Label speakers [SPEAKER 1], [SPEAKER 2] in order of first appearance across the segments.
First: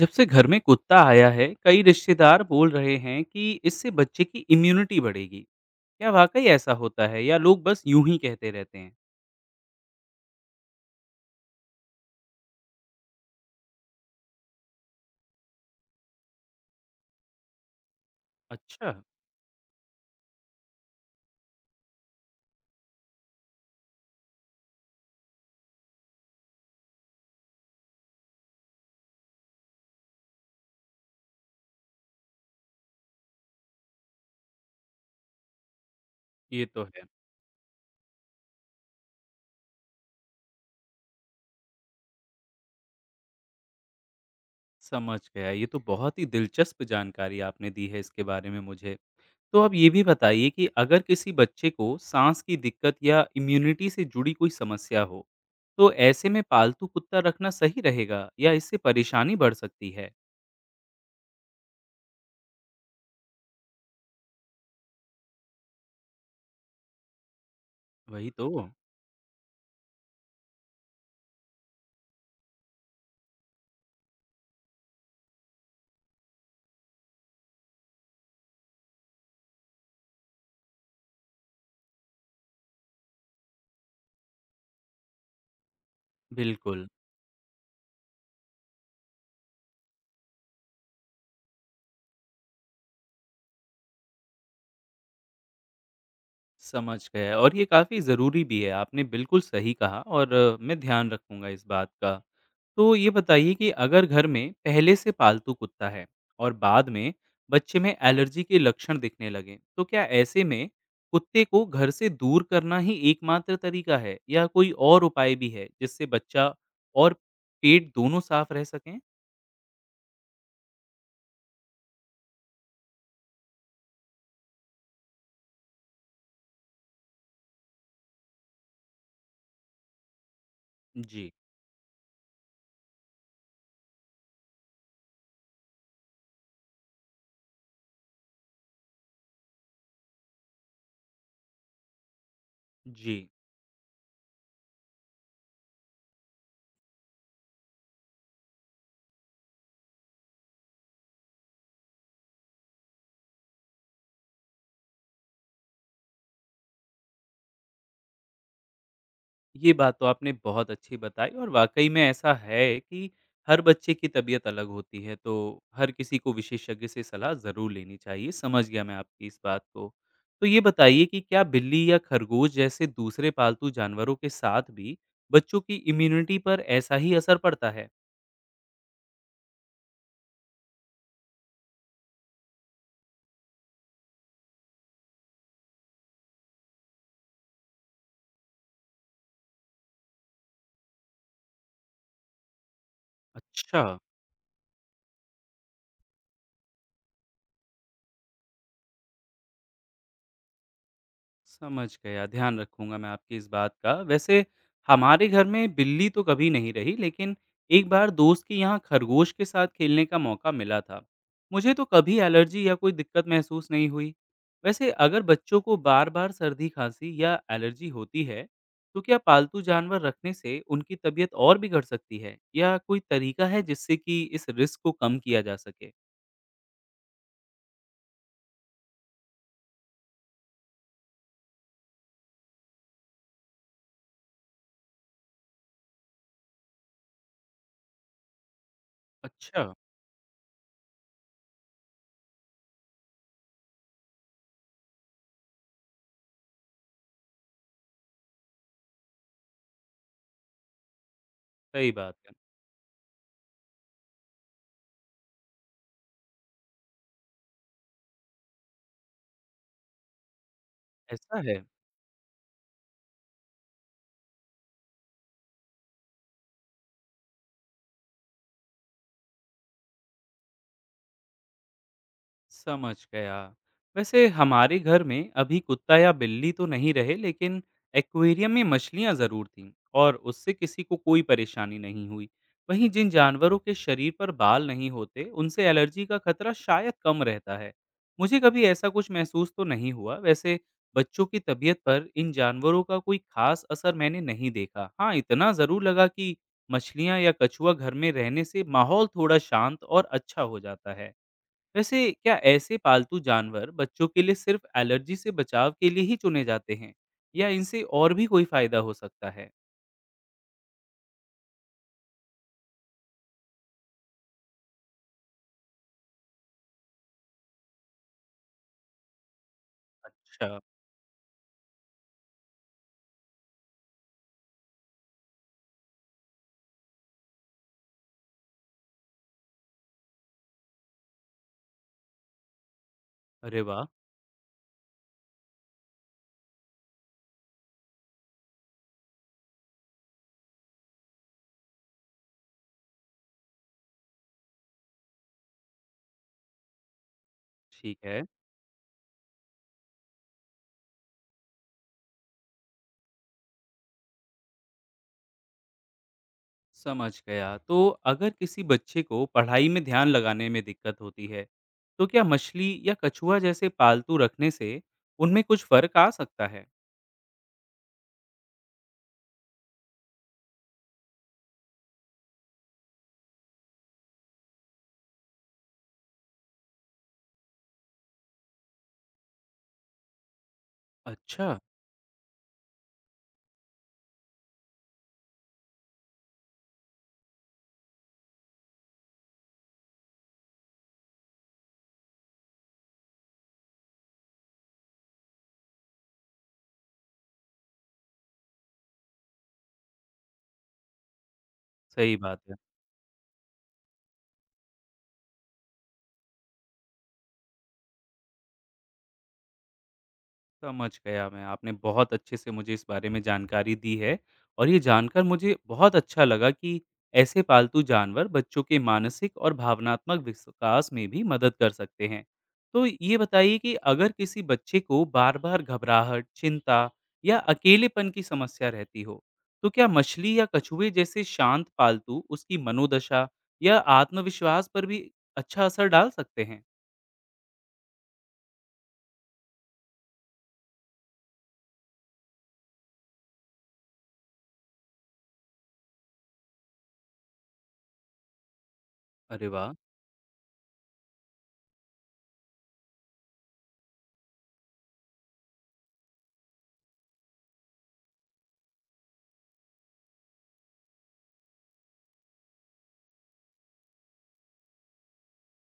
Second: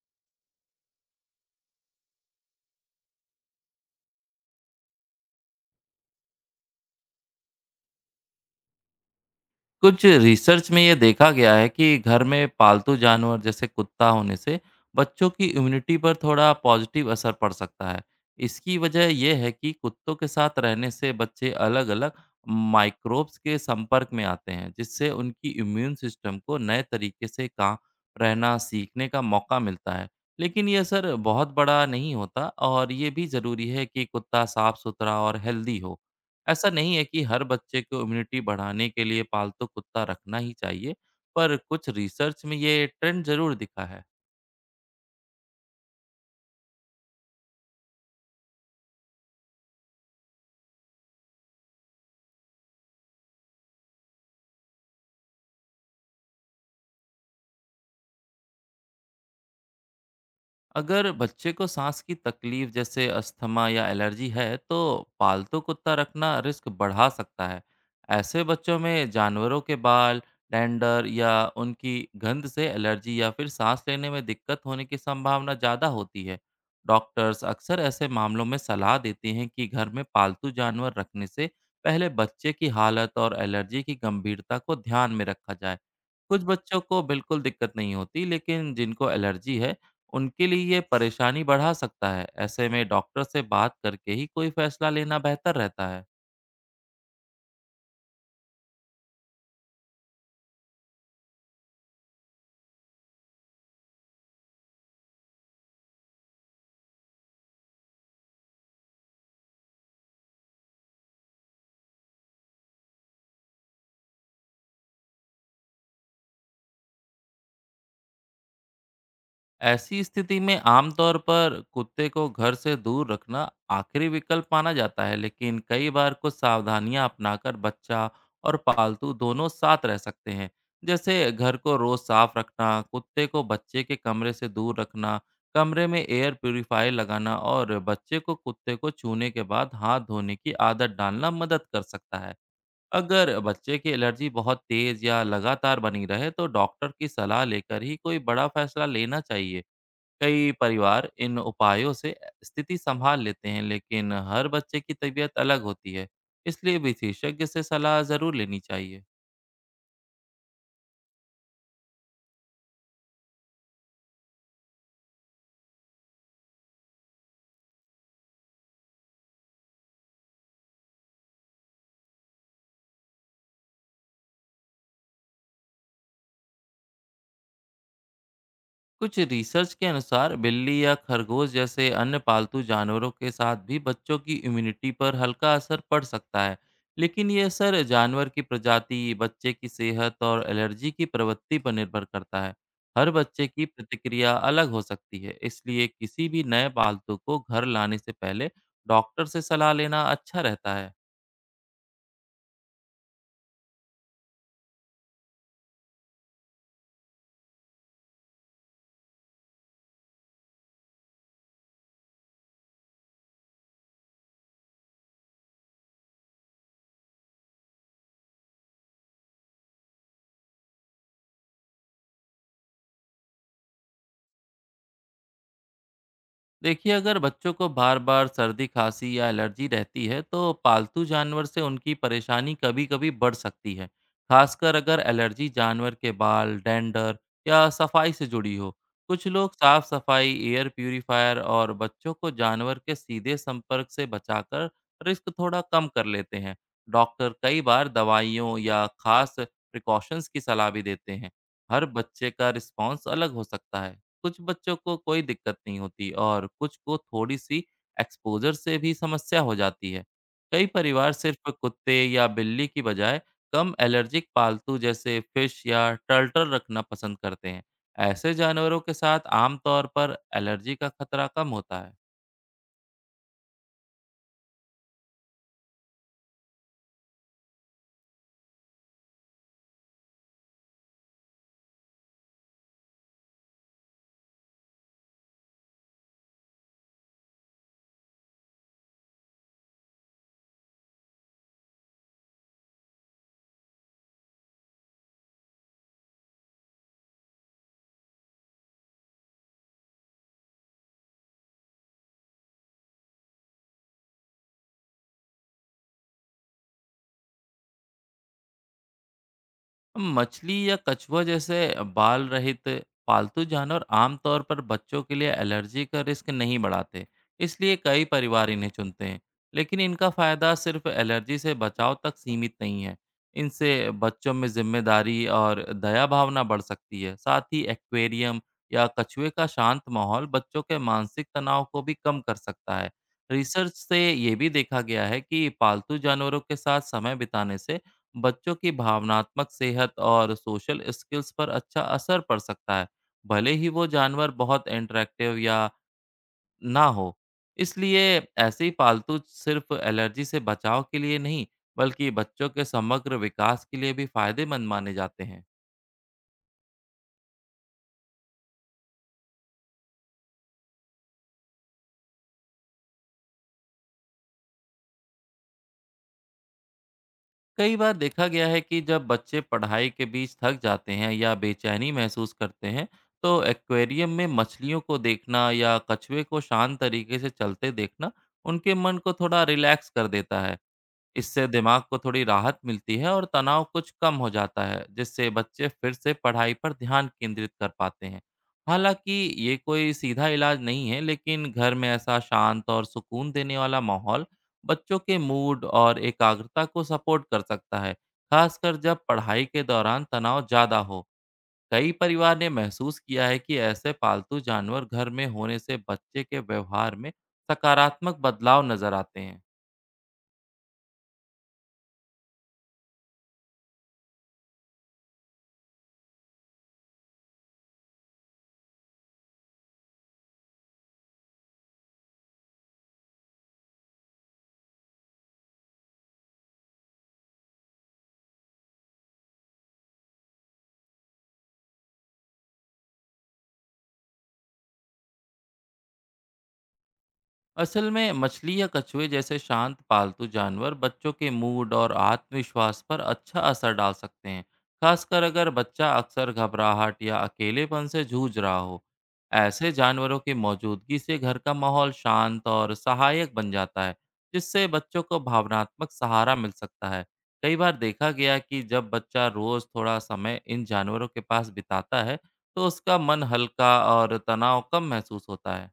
[SPEAKER 1] जब से घर में कुत्ता आया है। कई रिश्तेदार बोल रहे हैं कि इससे बच्चे की इम्यूनिटी बढ़ेगी। क्या वाकई ऐसा होता है या लोग बस यूं ही कहते रहते हैं?
[SPEAKER 2] कुछ रिसर्च में ये देखा गया है कि घर में पालतू जानवर जैसे कुत्ता होने से बच्चों की इम्यूनिटी पर थोड़ा पॉजिटिव असर पड़ सकता है। इसकी
[SPEAKER 1] अच्छा।
[SPEAKER 2] वजह यह है कि कुत्तों के साथ रहने से बच्चे अलग अलग माइक्रोब्स के संपर्क में आते हैं, जिससे उनकी इम्यून सिस्टम को नए तरीके से काम रहना सीखने का मौका मिलता है। लेकिन ये असर बहुत बड़ा नहीं होता और ये भी ज़रूरी है कि कुत्ता साफ सुथरा और हेल्दी हो।
[SPEAKER 1] ये
[SPEAKER 2] ऐसा
[SPEAKER 1] तो
[SPEAKER 2] नहीं
[SPEAKER 1] है।
[SPEAKER 2] है कि हर बच्चे को इम्यूनिटी बढ़ाने के लिए पालतू कुत्ता रखना ही चाहिए, पर कुछ रिसर्च में ये ट्रेंड ज़रूर दिखा है।
[SPEAKER 1] समझ गया। ये तो बहुत ही दिलचस्प जानकारी आपने दी है इसके बारे में मुझे। तो अब ये भी बताइए कि अगर किसी बच्चे को सांस की दिक्कत या इम्यूनिटी से जुड़ी कोई समस्या हो, तो ऐसे में पालतू कुत्ता रखना सही रहेगा या इससे परेशानी बढ़ सकती है?
[SPEAKER 2] अगर बच्चे को सांस की तकलीफ जैसे अस्थमा या एलर्जी है तो पालतू कुत्ता रखना रिस्क बढ़ा सकता है।
[SPEAKER 1] वही
[SPEAKER 2] ऐसे
[SPEAKER 1] तो।
[SPEAKER 2] बच्चों में जानवरों के बाल, डैंडर या उनकी गंध से एलर्जी या फिर सांस लेने में दिक्कत होने की संभावना ज़्यादा होती है। डॉक्टर्स अक्सर ऐसे मामलों में सलाह देते हैं कि घर में पालतू जानवर रखने से पहले बच्चे की हालत और एलर्जी की गंभीरता को ध्यान में रखा जाए। कुछ बच्चों
[SPEAKER 1] बिल्कुल।
[SPEAKER 2] को बिल्कुल दिक्कत नहीं होती, लेकिन जिनको एलर्जी है उनके लिए ये परेशानी बढ़ा सकता है। ऐसे में डॉक्टर से बात करके ही कोई फैसला लेना बेहतर रहता है।
[SPEAKER 1] समझ गया। और ये काफ़ी ज़रूरी भी है, आपने बिल्कुल सही कहा। और मैं ध्यान रखूँगा इस बात का। तो ये बताइए कि अगर घर में पहले से पालतू कुत्ता है और बाद में बच्चे में एलर्जी के लक्षण दिखने लगें, तो क्या ऐसे में कुत्ते को घर से दूर करना ही एकमात्र तरीका है या कोई और उपाय भी है, जिससे बच्चा और पेट दोनों साफ़ रह सकें?
[SPEAKER 2] ऐसी स्थिति में आमतौर पर कुत्ते को घर से दूर रखना आखिरी विकल्प माना जाता है, लेकिन कई बार कुछ सावधानियां अपनाकर बच्चा और पालतू दोनों साथ रह सकते हैं।
[SPEAKER 1] जी।
[SPEAKER 2] जैसे घर को रोज साफ रखना, कुत्ते को बच्चे के कमरे से दूर रखना, कमरे में एयर प्यूरीफायर लगाना और बच्चे को कुत्ते को छूने के बाद हाथ धोने की आदत डालना मदद कर सकता है।
[SPEAKER 1] जी।
[SPEAKER 2] अगर बच्चे की एलर्जी बहुत तेज या लगातार बनी रहे तो डॉक्टर की सलाह लेकर ही कोई बड़ा फैसला लेना चाहिए। कई परिवार इन उपायों से स्थिति संभाल लेते हैं, लेकिन हर बच्चे की तबीयत अलग होती है, इसलिए विशेषज्ञ से सलाह जरूर लेनी चाहिए।
[SPEAKER 1] ये बात तो आपने बहुत अच्छी बताई। और वाक़ई में ऐसा है कि हर बच्चे की तबीयत अलग होती है, तो हर किसी को विशेषज्ञ से सलाह ज़रूर लेनी चाहिए। समझ गया मैं आपकी इस बात को। तो ये बताइए कि क्या बिल्ली या खरगोश जैसे दूसरे पालतू जानवरों के साथ भी बच्चों की इम्यूनिटी पर ऐसा ही असर पड़ता है?
[SPEAKER 2] कुछ रिसर्च के अनुसार बिल्ली या खरगोश जैसे अन्य पालतू जानवरों के साथ भी बच्चों की इम्यूनिटी पर हल्का असर पड़ सकता है, लेकिन ये असर जानवर की प्रजाति, बच्चे की सेहत और एलर्जी की प्रवृत्ति पर निर्भर करता है। हर बच्चे की
[SPEAKER 1] अच्छा।
[SPEAKER 2] प्रतिक्रिया अलग हो सकती है, इसलिए किसी भी नए पालतू को घर लाने से पहले डॉक्टर से सलाह लेना अच्छा रहता है।
[SPEAKER 1] समझ गया, ध्यान रखूँगा मैं आपकी इस बात का। वैसे हमारे घर में बिल्ली तो कभी नहीं रही, लेकिन एक बार दोस्त के यहाँ खरगोश के साथ खेलने का मौका मिला था। मुझे तो कभी एलर्जी या कोई दिक्कत महसूस नहीं हुई। वैसे अगर बच्चों को बार-बार सर्दी, खाँसी या एलर्जी होती है, तो क्या पालतू जानवर रखने से उनकी तबीयत और बिगड़ सकती है? या कोई तरीका है जिससे कि इस रिस्क को कम किया जा सके?
[SPEAKER 2] देखिए, अगर बच्चों को बार बार सर्दी, खांसी या एलर्जी रहती है तो पालतू जानवर से उनकी परेशानी कभी कभी बढ़ सकती है, खासकर अगर एलर्जी जानवर के बाल, डेंडर या सफाई से जुड़ी हो। कुछ लोग
[SPEAKER 1] अच्छा।
[SPEAKER 2] साफ सफाई, एयर प्यूरिफायर और बच्चों को जानवर के सीधे संपर्क से बचाकर रिस्क थोड़ा कम कर लेते हैं। डॉक्टर कई बार दवाइयों या खास प्रिकॉशंस की सलाह भी देते हैं। हर
[SPEAKER 1] सही बात
[SPEAKER 2] बच्चे
[SPEAKER 1] है।
[SPEAKER 2] का रिस्पॉन्स अलग हो सकता है। कुछ बच्चों को कोई दिक्कत नहीं होती और कुछ को थोड़ी-सी एक्सपोज़र से भी समस्या हो जाती है। कई परिवार
[SPEAKER 1] ऐसा
[SPEAKER 2] सिर्फ़
[SPEAKER 1] है।
[SPEAKER 2] कुत्ते या बिल्ली की बजाय कम एलर्जिक पालतू जैसे फ़िश या टर्टल रखना पसंद करते हैं। ऐसे जानवरों के साथ आमतौर पर एलर्जी का खतरा कम होता है।
[SPEAKER 1] समझ गया। वैसे हमारे घर में अभी कुत्ता या बिल्ली तो नहीं रहे, लेकिन एक्वेरियम में मछलियां जरूर थीं और उससे किसी को कोई परेशानी नहीं हुई। वहीं जिन जानवरों के शरीर पर बाल नहीं होते उनसे एलर्जी का खतरा शायद कम रहता है। मुझे कभी ऐसा कुछ महसूस तो नहीं हुआ। वैसे बच्चों की तबीयत पर इन जानवरों का कोई खास असर मैंने नहीं देखा। हाँ, इतना ज़रूर लगा कि मछलियां या कछुआ घर में रहने से माहौल थोड़ा शांत और अच्छा हो जाता है। वैसे क्या ऐसे पालतू जानवर बच्चों के लिए सिर्फ एलर्जी से बचाव के लिए ही चुने जाते हैं या इनसे और भी कोई फायदा हो सकता है?
[SPEAKER 2] मछली या कछुआ जैसे बाल रहित पालतू जानवर आमतौर पर बच्चों के लिए एलर्जी का रिस्क नहीं बढ़ाते, इसलिए कई परिवार इन्हें चुनते हैं। लेकिन इनका
[SPEAKER 1] अच्छा।
[SPEAKER 2] फायदा सिर्फ एलर्जी से बचाव तक सीमित नहीं है। इनसे बच्चों में जिम्मेदारी और दया भावना बढ़ सकती है। साथ ही एक्वेरियम या कछुए का शांत माहौल बच्चों के मानसिक तनाव को भी कम कर सकता है।
[SPEAKER 1] अरे
[SPEAKER 2] रिसर्च
[SPEAKER 1] वाह!
[SPEAKER 2] से ये भी देखा गया है कि पालतू जानवरों के साथ समय बिताने से बच्चों की भावनात्मक सेहत और सोशल स्किल्स पर अच्छा असर पड़ सकता है, भले ही वो जानवर बहुत इंटरेक्टिव या ना हो।
[SPEAKER 1] ठीक
[SPEAKER 2] इसलिए
[SPEAKER 1] है।
[SPEAKER 2] ऐसे ही पालतू सिर्फ एलर्जी से बचाव के लिए नहीं, बल्कि बच्चों के समग्र विकास के लिए भी फायदेमंद माने जाते हैं।
[SPEAKER 1] समझ गया। तो अगर किसी बच्चे को पढ़ाई में ध्यान लगाने में दिक्कत होती है, तो क्या मछली या कछुआ जैसे पालतू रखने से उनमें कुछ फर्क आ सकता है?
[SPEAKER 2] कई बार देखा गया है कि जब बच्चे पढ़ाई के बीच थक जाते हैं या बेचैनी महसूस करते हैं, तो एक्वेरियम में मछलियों को देखना या कछुए को शांत तरीके से चलते देखना उनके मन को थोड़ा रिलैक्स कर देता है। इससे
[SPEAKER 1] अच्छा।
[SPEAKER 2] दिमाग को थोड़ी राहत मिलती है और तनाव कुछ कम हो जाता है, जिससे बच्चे फिर से पढ़ाई पर ध्यान केंद्रित कर पाते हैं। हालांकि ये कोई सीधा इलाज नहीं है, लेकिन घर में ऐसा शांत और सुकून देने वाला माहौल बच्चों के मूड और एकाग्रता को सपोर्ट कर सकता है, खासकर जब पढ़ाई के दौरान तनाव ज़्यादा हो। कई
[SPEAKER 1] सही
[SPEAKER 2] परिवार
[SPEAKER 1] बात
[SPEAKER 2] ने
[SPEAKER 1] है।
[SPEAKER 2] महसूस किया है कि ऐसे पालतू जानवर घर में होने से बच्चे के व्यवहार में सकारात्मक बदलाव नजर आते हैं।
[SPEAKER 1] समझ गया मैं। आपने बहुत अच्छे से मुझे इस बारे में जानकारी दी है और ये जानकर मुझे बहुत अच्छा लगा कि ऐसे पालतू जानवर बच्चों के मानसिक और भावनात्मक विकास में भी मदद कर सकते हैं। तो ये बताइए कि अगर किसी बच्चे को बार-बार घबराहट, चिंता या अकेलेपन की समस्या रहती हो, तो क्या मछली या कछुए जैसे शांत पालतू उसकी मनोदशा या आत्मविश्वास पर भी अच्छा असर डाल सकते हैं?
[SPEAKER 2] असल में मछली या कछुए जैसे शांत पालतू जानवर बच्चों के मूड और आत्मविश्वास पर अच्छा असर डाल सकते हैं, खासकर अगर बच्चा अक्सर घबराहट या अकेलेपन से जूझ रहा हो।
[SPEAKER 1] अरे
[SPEAKER 2] ऐसे
[SPEAKER 1] वाह!
[SPEAKER 2] जानवरों की मौजूदगी से घर का माहौल शांत और सहायक बन जाता है, जिससे बच्चों को भावनात्मक सहारा मिल सकता है। कई बार देखा गया कि जब बच्चा रोज थोड़ा समय इन जानवरों के पास बिताता है, तो उसका मन हल्का और तनाव कम महसूस होता है।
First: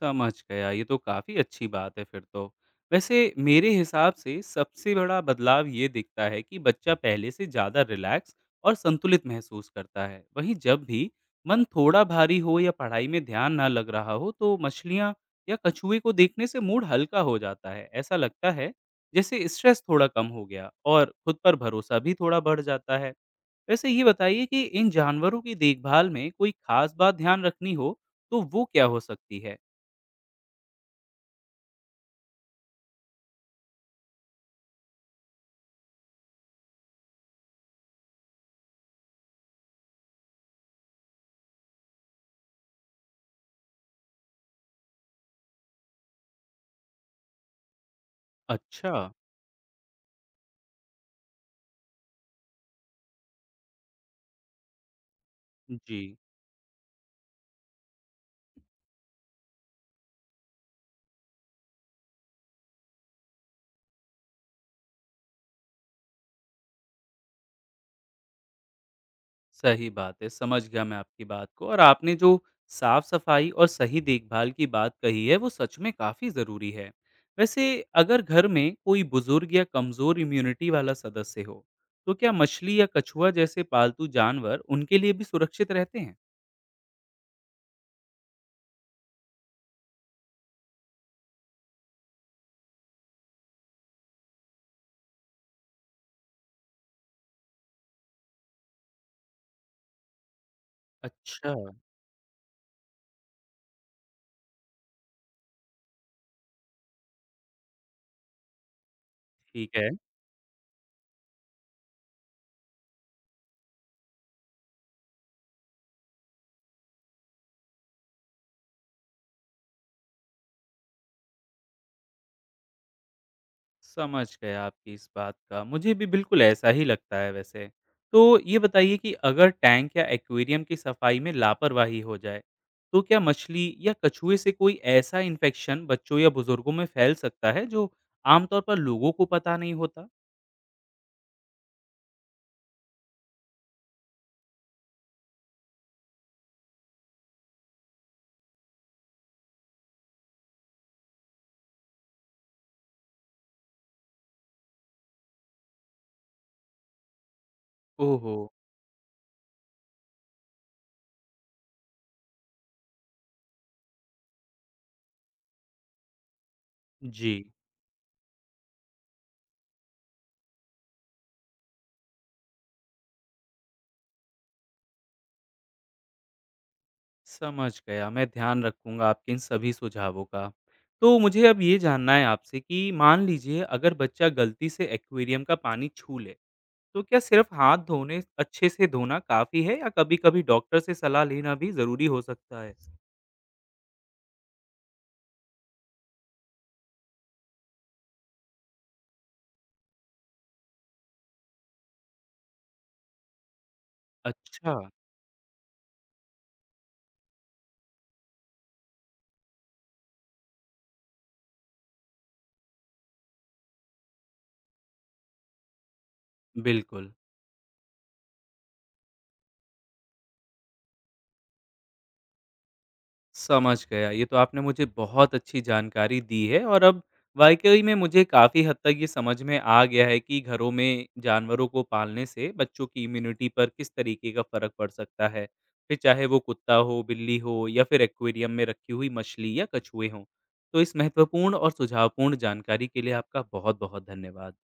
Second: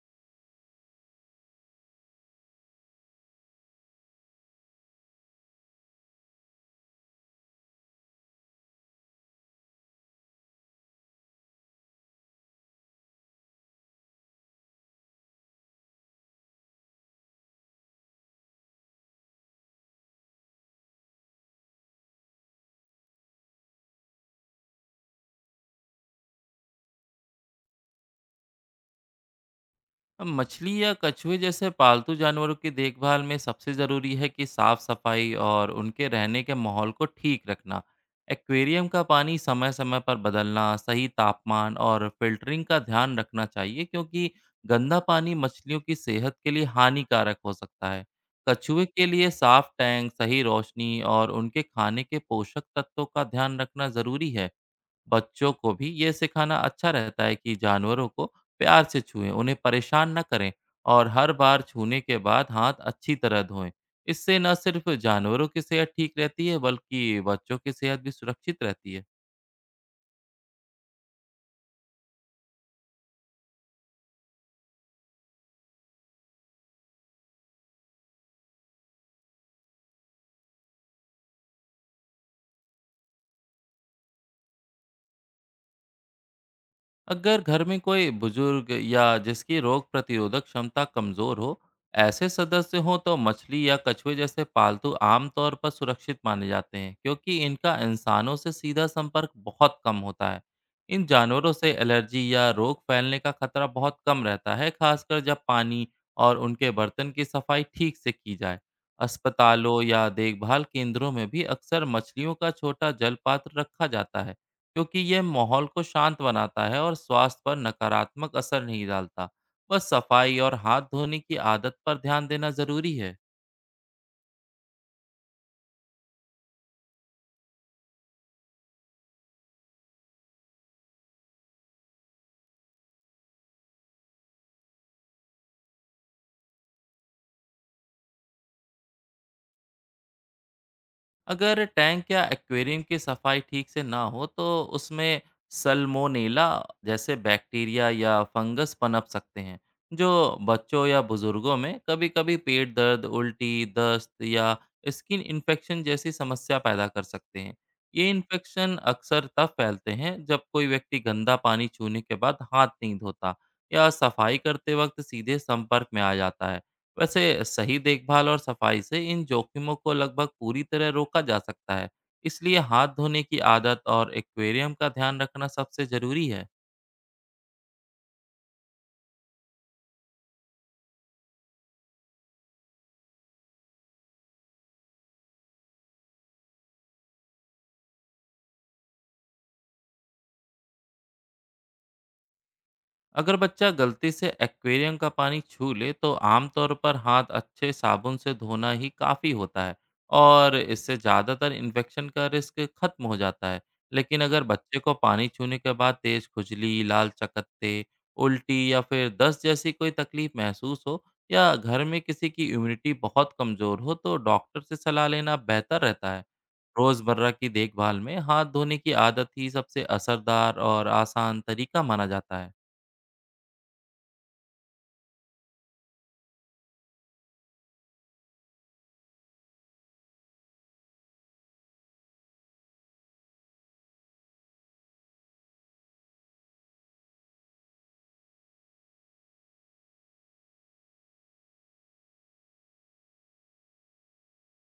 [SPEAKER 1] समझ गया। ये तो काफ़ी अच्छी बात है फिर तो। वैसे मेरे हिसाब से सबसे बड़ा बदलाव ये दिखता है कि बच्चा पहले से ज़्यादा रिलैक्स और संतुलित महसूस करता है। वहीं जब भी मन थोड़ा भारी हो या पढ़ाई में ध्यान ना लग रहा हो तो मछलियाँ या कछुए को देखने से मूड हल्का हो जाता है। ऐसा लगता है जैसे स्ट्रेस थोड़ा कम हो गया और खुद पर भरोसा भी थोड़ा बढ़ जाता है। वैसे ये बताइए कि इन जानवरों की देखभाल में कोई खास बात ध्यान रखनी हो तो वो क्या हो सकती है?
[SPEAKER 2] अब मछली या कछुए जैसे पालतू जानवरों की देखभाल में सबसे ज़रूरी है कि साफ सफाई और उनके रहने के माहौल को ठीक रखना। एक्वेरियम का पानी समय समय पर बदलना, सही तापमान और फिल्टरिंग का ध्यान रखना चाहिए, क्योंकि गंदा पानी मछलियों की सेहत के लिए हानिकारक हो सकता है। कछुए
[SPEAKER 1] अच्छा।
[SPEAKER 2] के लिए साफ टैंक, सही रोशनी और उनके खाने के पोषक तत्वों का ध्यान रखना ज़रूरी है। बच्चों को भी ये
[SPEAKER 1] जी।
[SPEAKER 2] सिखाना अच्छा रहता है कि जानवरों को प्यार से छुएं, उन्हें परेशान न करें और हर बार छूने के बाद हाथ अच्छी तरह धोएं। इससे न सिर्फ जानवरों की सेहत ठीक रहती है, बल्कि बच्चों की सेहत भी सुरक्षित रहती है।
[SPEAKER 1] सही बात है, समझ गया मैं आपकी बात को। और आपने जो साफ-सफाई और सही देखभाल की बात कही है, वो सच में काफ़ी ज़रूरी है। वैसे अगर घर में कोई बुज़ुर्ग या कमज़ोर इम्यूनिटी वाला सदस्य हो, तो क्या मछली या कछुआ जैसे पालतू जानवर उनके लिए भी सुरक्षित रहते हैं?
[SPEAKER 2] अगर घर में कोई बुजुर्ग या जिसकी रोग प्रतिरोधक क्षमता कमजोर हो, ऐसे सदस्य हों तो मछली या कछुए जैसे पालतू आमतौर पर सुरक्षित माने जाते हैं, क्योंकि इनका इंसानों से सीधा संपर्क बहुत कम होता है। इन
[SPEAKER 1] अच्छा।
[SPEAKER 2] जानवरों से एलर्जी या रोग फैलने का खतरा बहुत कम रहता है, खासकर जब पानी और उनके बर्तन की सफाई ठीक से की जाए।
[SPEAKER 1] ठीक
[SPEAKER 2] अस्पतालों
[SPEAKER 1] है।
[SPEAKER 2] या देखभाल केंद्रों में भी अक्सर मछलियों का छोटा जल पात्र रखा जाता है, क्योंकि यह माहौल को शांत बनाता है और स्वास्थ्य पर नकारात्मक असर नहीं डालता। बस सफाई और हाथ धोने की आदत पर ध्यान देना ज़रूरी है।
[SPEAKER 1] समझ गया आपकी इस बात का। मुझे भी बिल्कुल ऐसा ही लगता है वैसे। तो ये बताइए कि अगर टैंक या एक्वेरियम की सफाई में लापरवाही हो जाए, तो क्या मछली या कछुए से कोई ऐसा इन्फेक्शन बच्चों या बुजुर्गों में फैल सकता है जो आमतौर पर लोगों को पता नहीं होता?
[SPEAKER 2] अगर टैंक या एक्वेरियम की सफाई ठीक से ना हो तो उसमें सल्मोनेला जैसे बैक्टीरिया या फंगस पनप सकते हैं, जो बच्चों या बुजुर्गों में कभी-कभी पेट दर्द, उल्टी, दस्त या स्किन इन्फेक्शन जैसी समस्या पैदा कर सकते हैं। ये
[SPEAKER 1] ओहो!
[SPEAKER 2] इन्फेक्शन अक्सर तब फैलते हैं जब कोई व्यक्ति गंदा पानी छूने के बाद हाथ नहीं धोता या सफाई करते वक्त सीधे संपर्क में आ जाता है। वैसे
[SPEAKER 1] जी।
[SPEAKER 2] सही देखभाल और सफाई से इन जोखिमों को लगभग पूरी तरह रोका जा सकता है, इसलिए हाथ धोने की आदत और एक्वेरियम का ध्यान रखना सबसे जरूरी है।
[SPEAKER 1] समझ गया। मैं ध्यान रखूँगा आपके इन सभी सुझावों का। तो मुझे अब ये जानना है आपसे कि मान लीजिए अगर बच्चा गलती से एक्वेरियम का पानी छू ले, तो क्या सिर्फ हाथ धोने अच्छे से धोना काफ़ी है या कभी-कभी डॉक्टर से सलाह लेना भी ज़रूरी हो सकता है?
[SPEAKER 2] अगर बच्चा गलती से एक्वेरियम का पानी छू ले तो आमतौर पर हाथ अच्छे साबुन से धोना ही काफ़ी होता है और इससे ज़्यादातर इन्फेक्शन का रिस्क खत्म हो जाता है। लेकिन अगर
[SPEAKER 1] अच्छा।
[SPEAKER 2] बच्चे को पानी छूने के बाद तेज़ खुजली, लाल चकत्ते, उल्टी या फिर दस्त जैसी कोई तकलीफ महसूस हो या घर में किसी की इम्यूनिटी बहुत कमज़ोर हो, तो डॉक्टर से सलाह लेना बेहतर रहता है।
[SPEAKER 1] बिल्कुल।
[SPEAKER 2] रोज़मर्रा की देखभाल में हाथ धोने की आदत ही सबसे असरदार और आसान तरीका माना जाता है।
[SPEAKER 1] समझ गया। ये तो आपने मुझे बहुत अच्छी जानकारी दी है और अब वाक़ई में मुझे काफ़ी हद तक ये समझ में आ गया है कि घरों में जानवरों को पालने से बच्चों की इम्यूनिटी पर किस तरीके का फ़र्क पड़ सकता है। फिर चाहे वो कुत्ता हो, बिल्ली हो या फिर एक्वेरियम में रखी हुई मछली या कछुए हों। तो इस महत्वपूर्ण और सुझावपूर्ण जानकारी के लिए आपका बहुत-बहुत धन्यवाद।